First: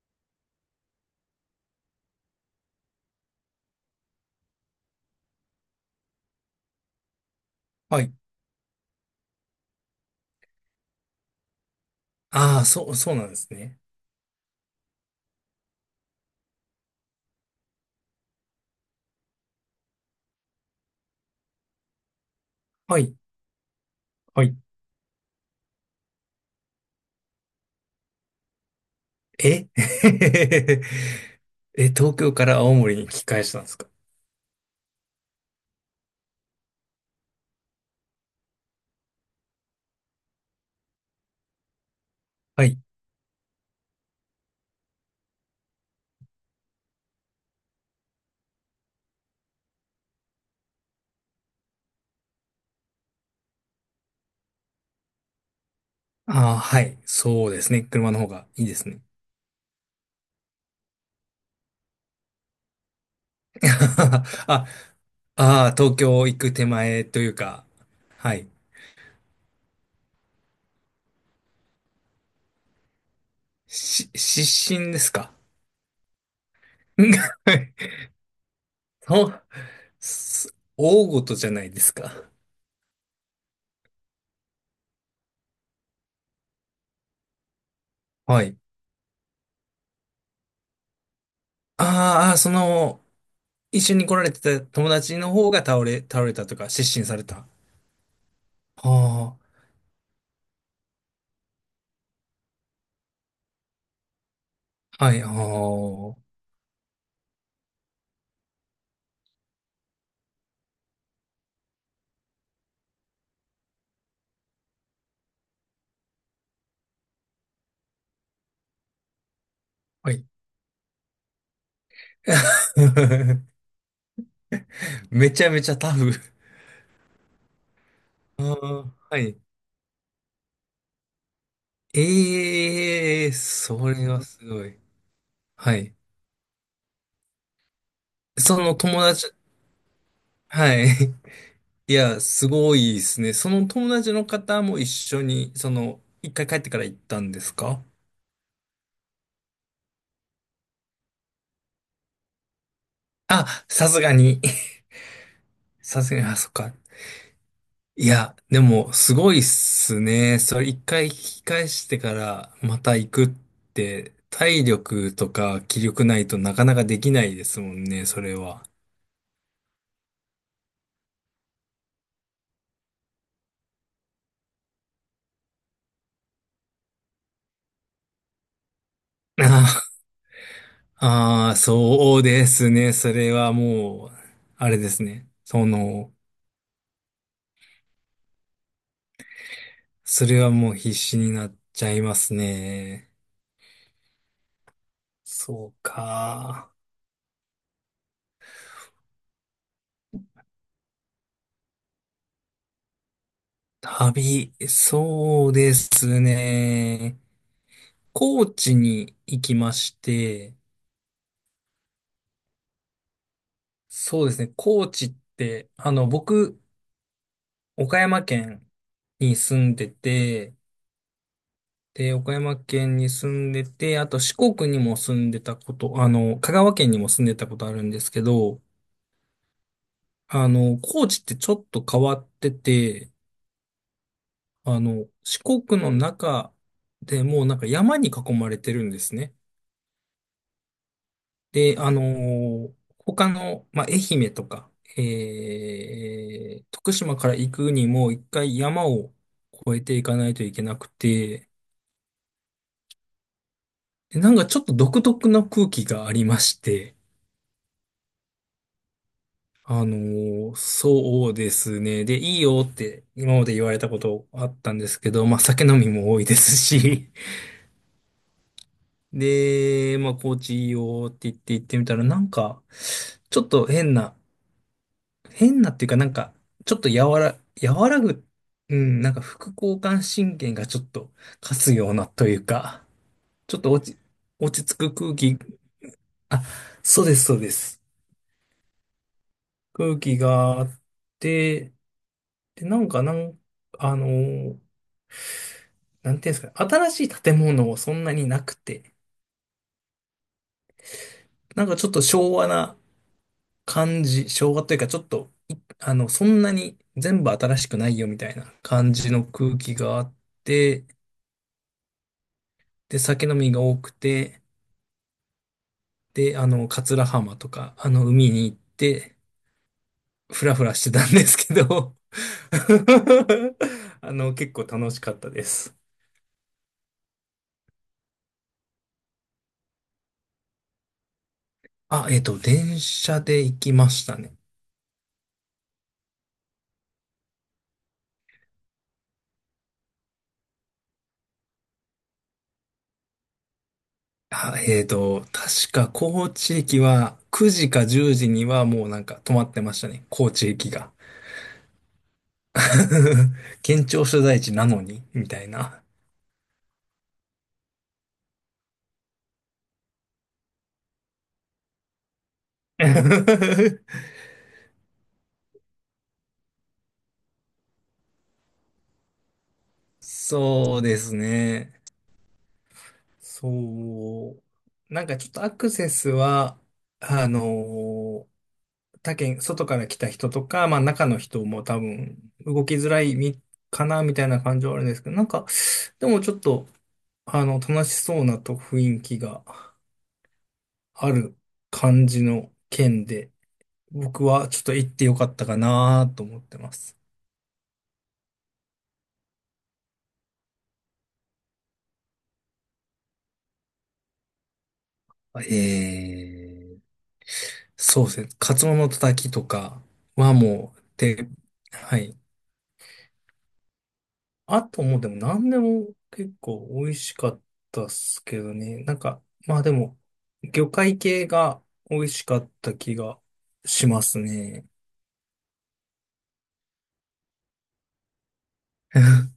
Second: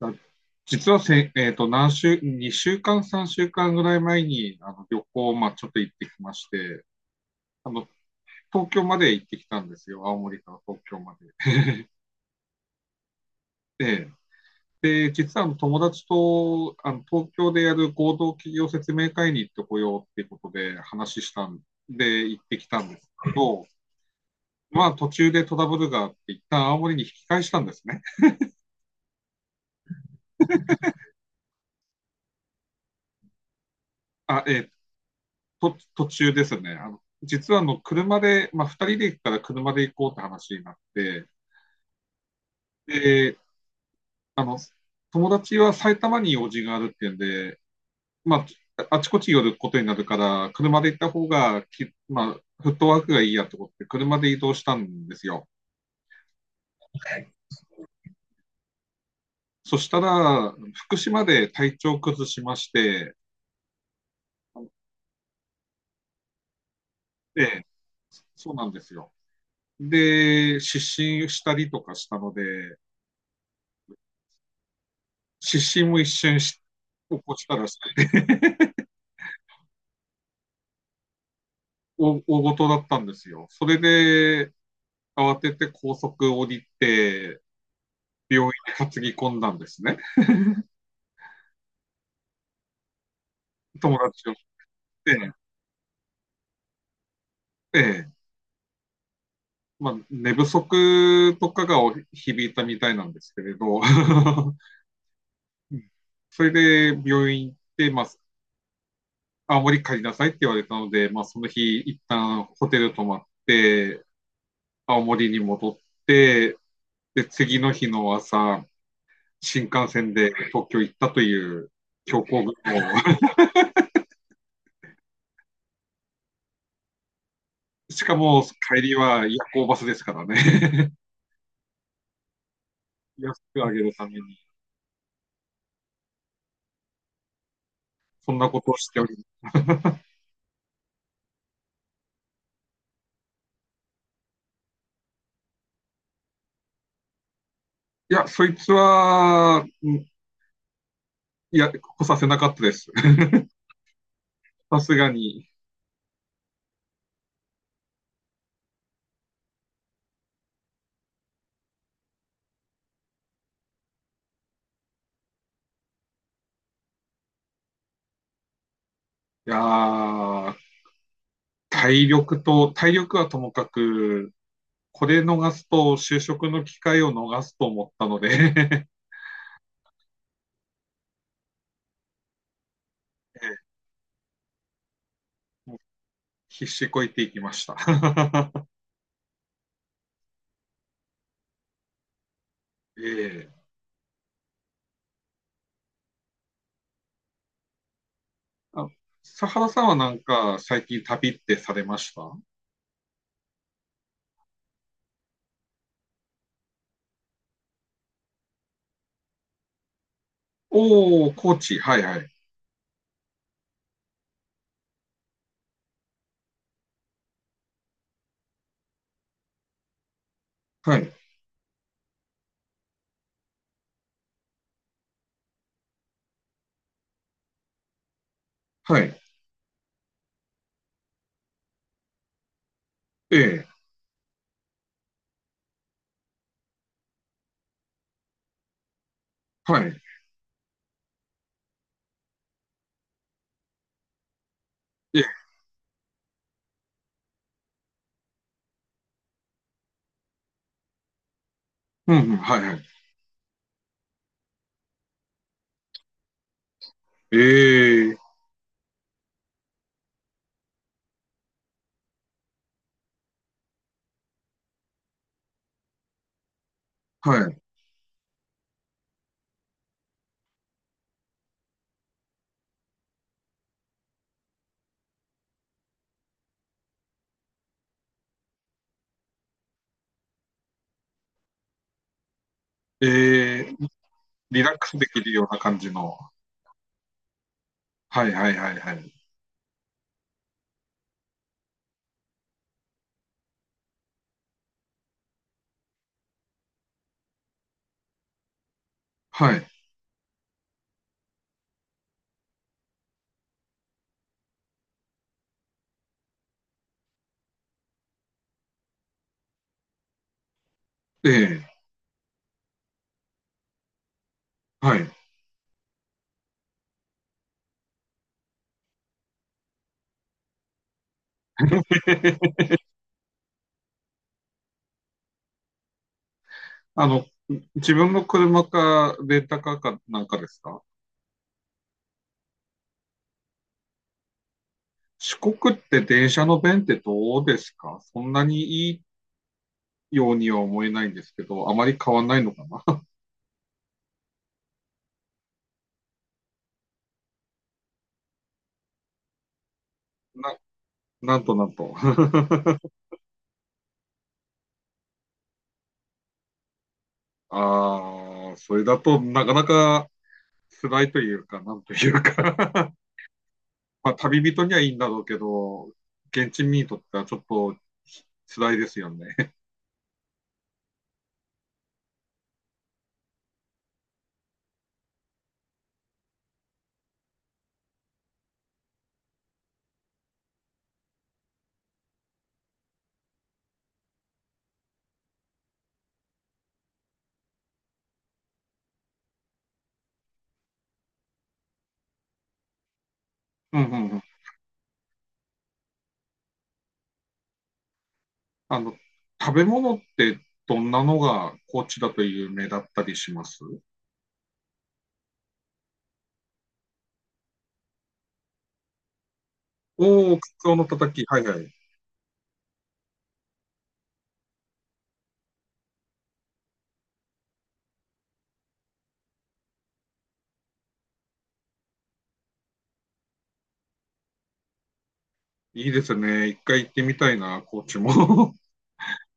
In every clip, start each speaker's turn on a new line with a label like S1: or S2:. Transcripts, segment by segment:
S1: あ実はせ、えっと、何週、2週間、3週間ぐらい前に、旅行を、ちょっと行ってきまして、あの、
S2: はい。
S1: 東京まで行ってきたんですよ。青森から東京ま
S2: ああ、そうなんですね。
S1: で。実は友達と、東京でやる合同企業説明会に行ってこようっていうことで話したんで、行ってきたん
S2: は
S1: です
S2: い。
S1: けど、
S2: はい。
S1: 途中でトラブルがあって、一旦青森に引き返したんですね。
S2: え え、東京から青森に引き返したんですか。
S1: あ、えっ途中ですね。実は車で、2人で行ったら車で行こうって話になって、
S2: はい。
S1: で、あの、友達は埼玉に用事があるっていうんで、まあちこち寄ることになるから、車で行った方がき、まあ、フットワークがいいやってことで、車で移動したんですよ。
S2: ああ、はい。そうですね。車の方がいいですね。
S1: そしたら、福島で体調崩しまして、
S2: あ、東京行く手前というか、
S1: で、
S2: はい。
S1: そうなんですよ。失神したりとかしたので、
S2: 失神ですか。
S1: 失神も一瞬し起こしたらしくて
S2: そう、す、大事じゃないですか。
S1: 大事だったんですよ。それで、慌てて高速降りて、
S2: は
S1: 病院
S2: い。
S1: に担ぎ込んだんですね。
S2: あーあー、その、一緒
S1: 友
S2: に来ら
S1: 達
S2: れ
S1: を追っ
S2: てた友達の
S1: て、
S2: 方が倒れたとか、失神された。
S1: ええ、
S2: ああ。
S1: 寝不足とかが響いたみたいなんですけれど、
S2: はい、ああ、
S1: うん。
S2: は
S1: それで病院行って、青森帰りなさいって言われたので、その日、一旦ホテル泊まって、青森に戻って、で、次の日の朝、新幹線
S2: い。
S1: で東京行ったという強行軍を。
S2: めちゃめちゃタフ。
S1: しか
S2: あ
S1: も、帰
S2: ー
S1: り
S2: は
S1: は夜
S2: い。
S1: 行バスですからね。
S2: ええ、
S1: 安く上げ
S2: そ
S1: るた
S2: れ
S1: め
S2: は
S1: に、
S2: すごい。はい。
S1: そんな
S2: そ
S1: こと
S2: の
S1: をし
S2: 友
S1: ており
S2: 達、
S1: ます。
S2: はい。いや、すごいですね。その友達の方も一緒に、その、一回帰ってから行ったんですか。
S1: いや、そいつは、いや、来させなかったです。
S2: あ、さすがに。
S1: さすがに。
S2: さすがに、あ、そっか。いや、でも、すごいっすね。それ一回引き返してから、また行くって、体力とか気力ないとなかなかできないですもんね、それは。
S1: やー、体力はともかく、これ逃すと、就職の機会を逃すと思ったので、
S2: ああ、あーそうですね。それはもう、あれですね。そ
S1: もう
S2: の、
S1: 必死こいていきました。
S2: それはもう必死になっちゃいますね。
S1: ええ。
S2: そうか。
S1: 佐原さんはなんか、最近旅ってされました？
S2: 旅、そうですね。高知に行きまして、
S1: おー、高知。はいはい。
S2: そうですね。高知って、あの、僕、岡山県に住んでて、
S1: はい。
S2: で、岡山県に住んでて、あと四国にも住んでたこと、あの、香川県にも住んでたことあるんですけど、
S1: はい。
S2: あの、高知ってちょっと変わってて、
S1: ええ、
S2: あの、四国の中でもうなんか山に囲まれてるんですね。
S1: はい。
S2: で、他の、まあ、愛媛とか、
S1: ええ、
S2: 徳島から行くにも一回山を越えていかないといけなくて、
S1: うんうん、はいはい。
S2: でなんかちょっと独特な空気がありまして、
S1: ええ、
S2: そうですね。で、いいよって今まで言われたことあったんですけど、まあ、酒飲みも多いですし、
S1: はい。
S2: で、まあ、高知いいよって言って行ってみたら、なんか、ちょっと変な、変なっていうか、なんか、ちょっと和らぐ、うん、なんか副交感神経がちょっと勝つようなというか、
S1: え
S2: ちょっと
S1: え、リ
S2: 落
S1: ラ
S2: ち着
S1: ック
S2: く
S1: スで
S2: 空
S1: きる
S2: 気、
S1: ような感じの。
S2: あ、そうです。
S1: はいはいはいはい。
S2: 空気があって、で、なんか、あのーなんていうんですかね、新しい建物もそんなになくて、
S1: はい。
S2: なんかちょっと昭和な感じ、昭和というか、ちょっと、い、あの、そんなに全部新しくないよみたいな感じの空気があって、
S1: ええ、
S2: で、酒飲みが多くて、
S1: はい。
S2: で、あの、桂浜とか、あの、海に行って、ふらふらしてたんですけど あの、結構楽しかったです。
S1: あの、自分の車か、レンタカーかなんかですか？
S2: あ、えっと、電車で行きましたね。
S1: 四国って電車の便ってどうですか？そんなにいいようには思えないんですけど、あまり変わんないのかな？
S2: あ、えっと、確か高知駅は9時か10時にはもうなんか止まってましたね。高 知
S1: な、
S2: 駅が。
S1: なんとなんと。
S2: 県庁所在地なのに、みたいな。
S1: ああ、それだとなかなか辛いというか、なんというか。 まあ、旅人にはいいんだろうけど、現地民にとってはちょっと辛いですよね。
S2: そうですね。そう。なんかちょっとアクセスは、あのー他県、外から来た人とか、まあ中の人も多分動きづらい、み、かな、みたいな感じはあるんですけど、なんか、でもちょっと、あの、楽しそうなと雰囲気がある感じの県で、
S1: うんうんうん。
S2: 僕はちょっと行ってよかったかなと思ってます。
S1: あの、食べ物ってどんなのが高知だと有名だったりします？
S2: えー、そうですね。カツオのたたきとか
S1: お
S2: は
S1: おー、カツ
S2: も
S1: オ
S2: う、
S1: のたたき。
S2: で、
S1: はいはい。
S2: はい。あともうでも何でも結構美味しかったっすけどね。なんか、まあでも、魚介系が美味しかった気がしますね。
S1: いいですね。一回行ってみたいな、高知も。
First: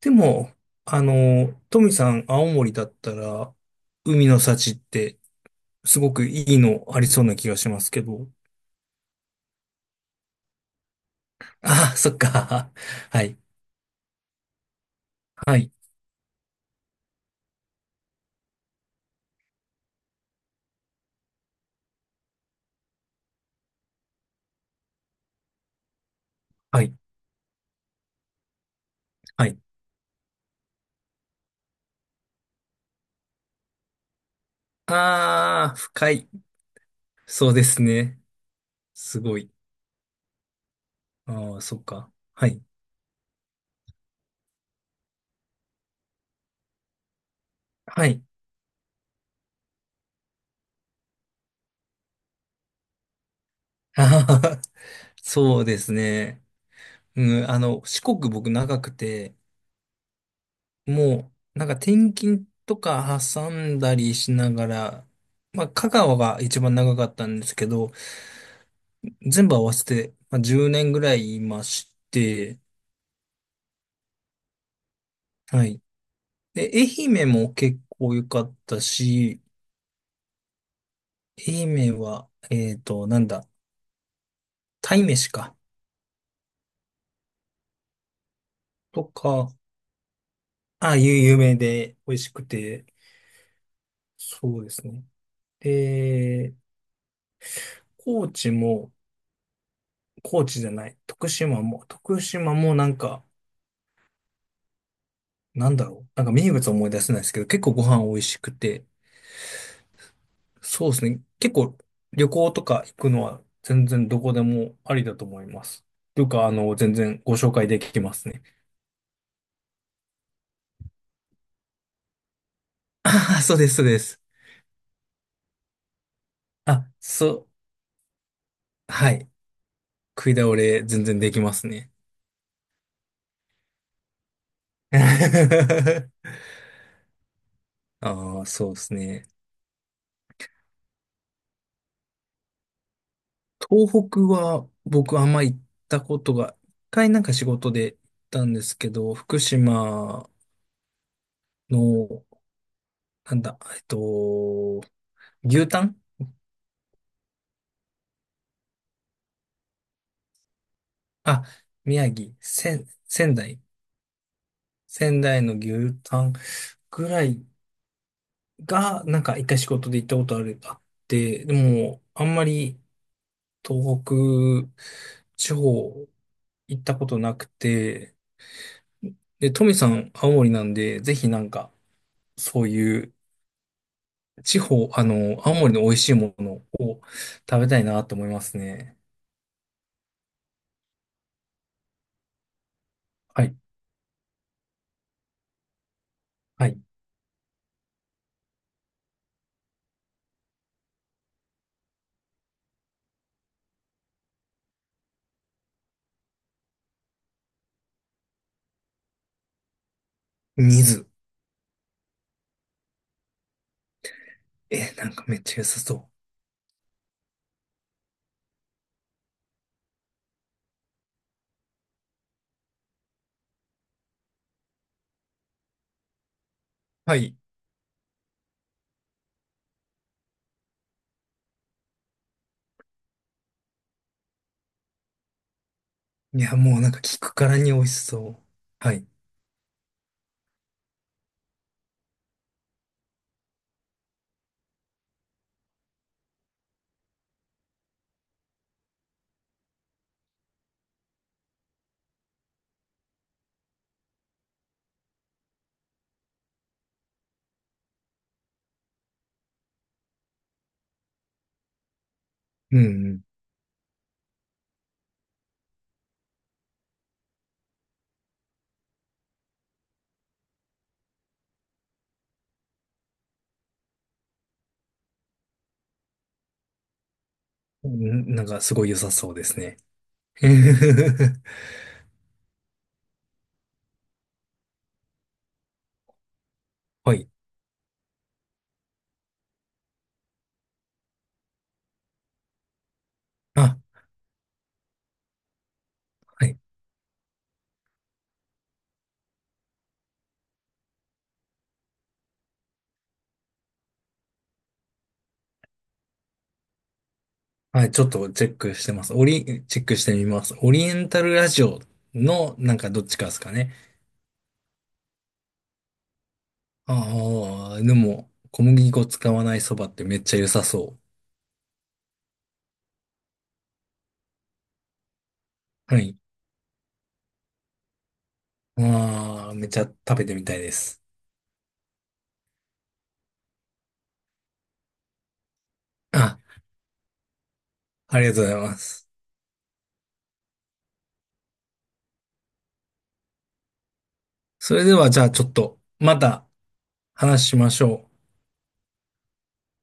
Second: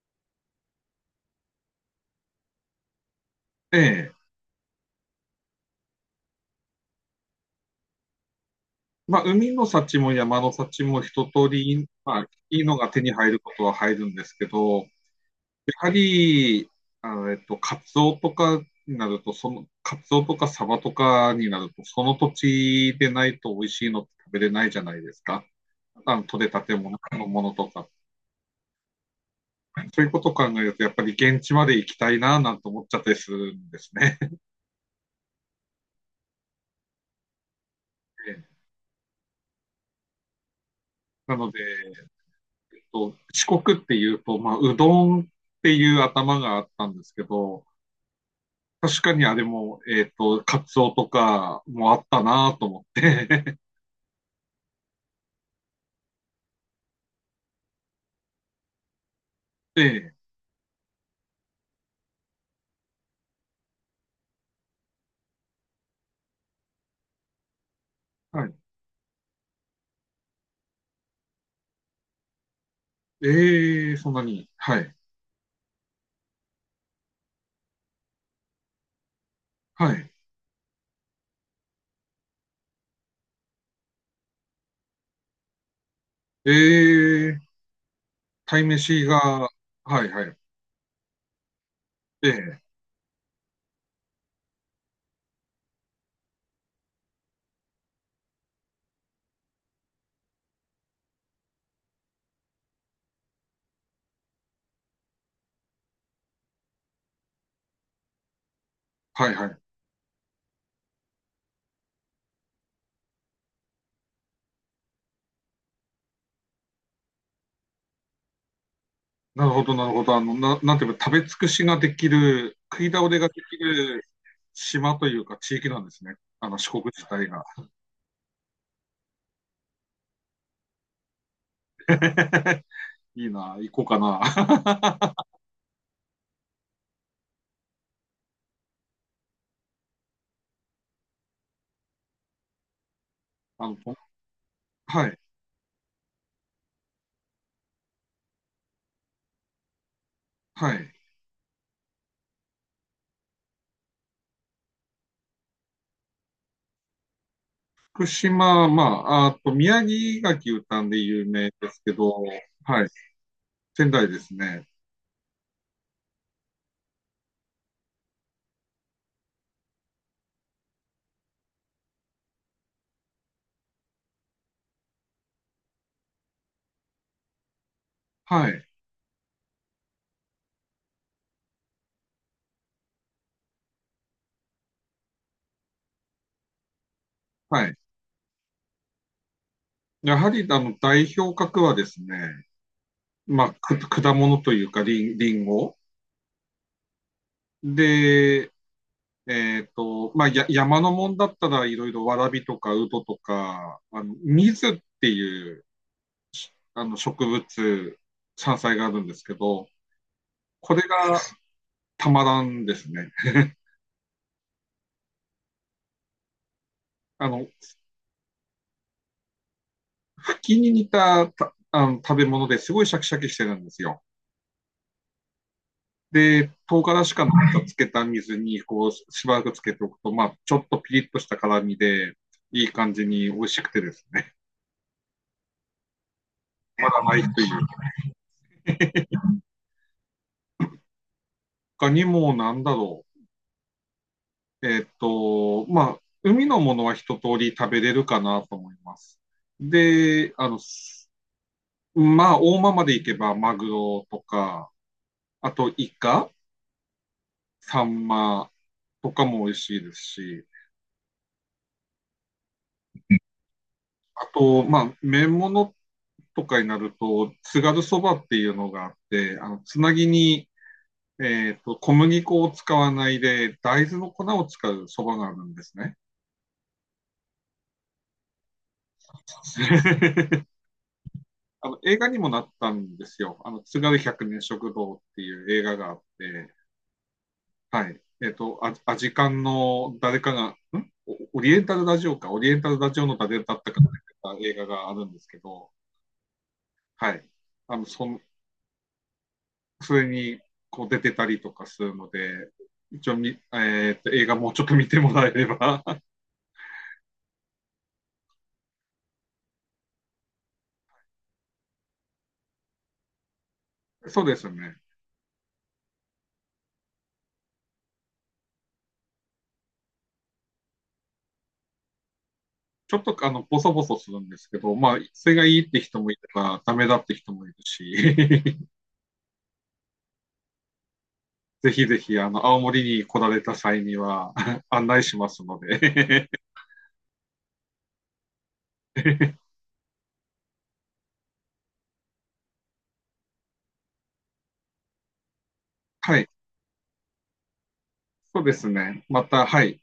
S2: でも、あの、トミさん、青森だったら、
S1: ええ。
S2: 海の幸ってすごくいいのありそうな気がしますけど。
S1: 海の幸も山の幸も一通り、
S2: ああ、そっ
S1: いい
S2: か。
S1: のが手に
S2: は
S1: 入
S2: い。
S1: ることは入るんですけど、や
S2: はい。
S1: はり、カツオとかになると、カツオとかサバとかになると、その土地でないと美味しいのって食べれないじゃないですか。あの、取れたて
S2: は
S1: も
S2: い。
S1: ののものとか。
S2: はい。
S1: そういうことを考えると、やっぱり現地まで行きたいな、なんて思っちゃったりするんですね。
S2: ああ、深い。そうですね。すごい。
S1: なの
S2: あ
S1: で、
S2: あ、そっか。はい。
S1: 四国っていうと、うどんっていう頭があったんですけど、
S2: はい。
S1: 確かにあれも、カツオとかもあったなと思って。
S2: あはは、そうですね。うん、あの、四国僕長くて、
S1: で、
S2: もう、なんか転勤とか挟んだりしながら、まあ、香川が一番長かったんですけど、
S1: はい。
S2: 全部合わせて、まあ、10年ぐらいいまして、
S1: ええ、そんなに。はい。
S2: はい。で、愛媛も結構良かったし、
S1: はい。
S2: 愛媛は、えっと、なんだ、鯛めしか、
S1: ええ、鯛め
S2: と
S1: しが、
S2: か、
S1: はいはい。
S2: あ、有名で美味しく
S1: ええ、
S2: て、そうですね。で、高知も、高知じゃない。徳島もなんか、なんだろう。なんか名物思い出せないですけど、結構ご飯美味しくて、
S1: はいはい。
S2: そうですね。結構旅行とか行くのは全然どこでもありだと思います。というか、あの、全然ご紹介できますね。
S1: なるほど、なるほど。なんていうか、食べ尽くしができる、食い倒れがで
S2: ああ、
S1: き
S2: そうで
S1: る
S2: す。
S1: 島というか地域なんですね。あの、四国
S2: あ、
S1: 自体が。
S2: そう。はい。食い倒れ全然できますね。
S1: いいな、行こうかな。
S2: ああ、そうですね。
S1: あの、
S2: 東北は
S1: は
S2: 僕
S1: い、
S2: あんま行ったことが、一回なんか仕事で行ったんですけど、福島
S1: はい。
S2: の、なんだ、えっと、牛タン、
S1: 福島、まあ、あと、宮城牡蠣たんで有
S2: あ、
S1: 名ですけ
S2: 宮
S1: ど、
S2: 城、
S1: はい、
S2: 仙台。
S1: 仙台ですね。
S2: 仙台の牛タンぐらいが、なんか一回仕事で行ったことある、あって、でも、あんまり東北地方行ったことなくて、
S1: はい、
S2: で、トミさん、青森なんで、ぜひなんか、そういう地方、あの、青森の美味しいものを食
S1: は
S2: べ
S1: い。
S2: たいなと思いますね。
S1: やはり、代表格はですね、
S2: は
S1: まあ、
S2: い。
S1: く果物というか、リンゴ
S2: はい。
S1: で、山のもんだったら、いろいろわらびとかウドとか、水っていう、植物、山菜があるんですけど、これ
S2: 水。
S1: がたまらんですね。
S2: え、なんかめっちゃ良さそう。
S1: あの、茎に似た、食べ物ですごいシャキシャキしてるんですよ。で、唐辛子
S2: は
S1: か
S2: い。
S1: なんかつけた水に、こう、しばらくつけておくと、ちょっとピリッとした辛みで、いい感じに美味しくてですね、
S2: いや、もう
S1: ま
S2: なんか
S1: だな
S2: 聞
S1: い
S2: く
S1: とい
S2: か
S1: う。
S2: らに美味しそう。はい。
S1: 他にもなんだろう。海のものは一通り食べれるかなと思います。で、あの、すまあ、大間まで行けばマグロとか、あとイカ、サンマとかも美味しいですし、
S2: うん
S1: あと、麺物とかになると、津軽そばっていうのがあって、つなぎに、小麦粉を使わないで、大豆の粉を使うそばがあるんですね。
S2: うん。ん、なんかすごい良さそうですね。
S1: あの、映画にもなったんですよ。あの、津軽百年食堂っていう映画があって、
S2: はい。
S1: はい。アジカンの誰かが、オリエンタルラジオか、オリエンタルラジオの誰だった
S2: あ、
S1: かが出てた映画があるんですけど、
S2: はい。
S1: はい。あの、そん、それに、こう出てたりとかするので、一応み、えっと、映画もうちょっと見てもらえれば。
S2: はい、ちょっとチェックしてます。オリ、チェックしてみます。オリエンタルラジオのなんかどっちかですかね。
S1: そうですね。
S2: ああ、でも小麦粉使わないそばってめっちゃ良さそ
S1: ちょっと、あの、ボソボソするんですけど、まあ、それがいいって
S2: う。は
S1: 人もい
S2: い。
S1: れば、ダメだって人もいるし。
S2: ああ、めっちゃ食べてみたいです。
S1: ぜひぜひ、あの、青森に来られた際には 案内しますので。
S2: あ、ありがとうございます。それではじゃあちょっと
S1: は
S2: ま
S1: い。
S2: た話しましょう。
S1: そうですね。また、はい。